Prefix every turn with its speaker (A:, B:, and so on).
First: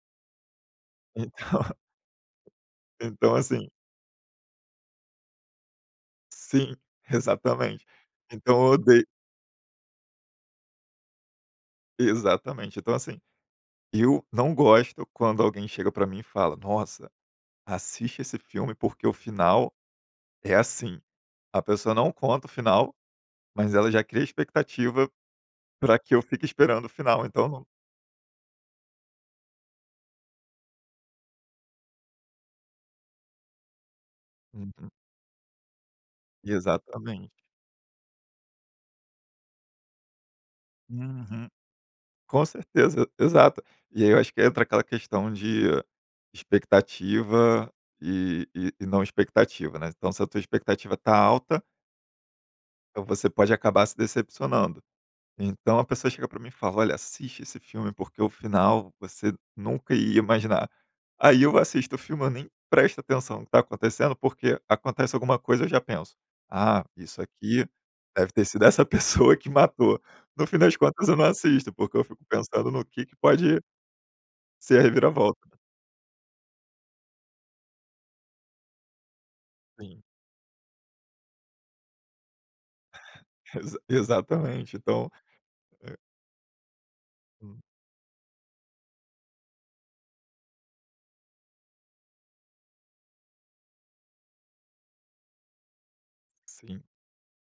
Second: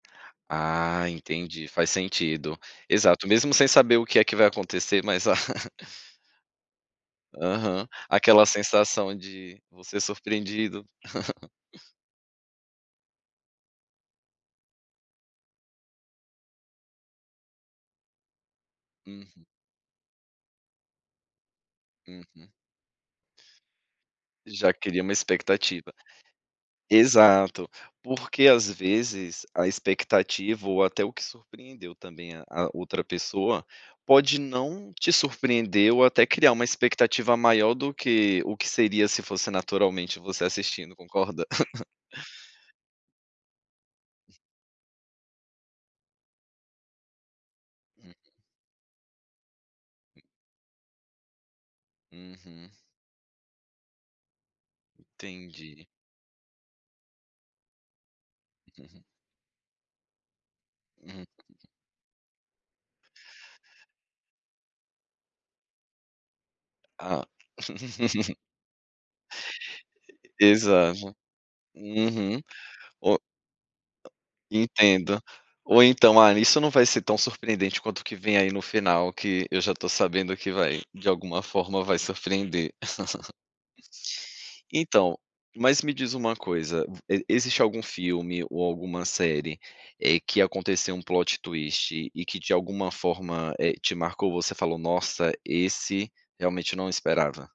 A: Ah,
B: Então.
A: entendi. Faz sentido. Exato,
B: Então,
A: mesmo sem
B: assim
A: saber o que é que vai acontecer, mas a
B: Sim, exatamente.
A: Aham. Aquela
B: Então, eu odeio
A: sensação de você surpreendido.
B: Exatamente! Então assim, eu não gosto quando alguém chega para mim e fala: "Nossa, assiste esse filme porque o
A: Uhum.
B: final é assim". A pessoa não conta o
A: Uhum.
B: final, mas ela já cria
A: Já cria
B: expectativa
A: uma expectativa.
B: para que eu fique esperando o final, então não
A: Exato! Porque, às vezes, a expectativa ou até o que surpreendeu também a a outra pessoa, pode não
B: Então.
A: te surpreender ou até criar uma
B: Exatamente.
A: expectativa maior do que o que seria se fosse naturalmente você assistindo, concorda?
B: Uhum. Com certeza, exato. E aí eu acho que entra aquela questão de expectativa,
A: Hum.
B: e e não expectativa, né? Então, se a tua expectativa tá alta
A: Uhum.
B: então você pode acabar se decepcionando. Então a
A: Entendi.
B: pessoa chega para mim e fala: "Olha, assiste esse filme porque o final você nunca ia imaginar".
A: Uhum.
B: Aí eu assisto o filme, eu nem presto atenção no que está acontecendo, porque acontece alguma coisa eu já penso, ah, isso
A: Ah.
B: aqui deve ter sido essa pessoa que matou.
A: E
B: No
A: e
B: fim das contas
A: exato!
B: eu não assisto, porque eu fico
A: Uhum,
B: pensando no que que
A: o
B: pode ser a
A: Entendo.
B: reviravolta.
A: Ou então, ah, isso não vai ser tão surpreendente quanto o que vem aí no final, que eu já estou
B: Sim.
A: sabendo que vai de alguma forma vai surpreender.
B: Exa exatamente! Então.
A: Então, mas me
B: É.
A: diz uma coisa, existe
B: Hum.
A: algum filme ou alguma série, eh, que aconteceu um plot twist e que, de alguma forma, eh, te marcou? Você falou: "Nossa, esse realmente eu
B: Sim.
A: não esperava".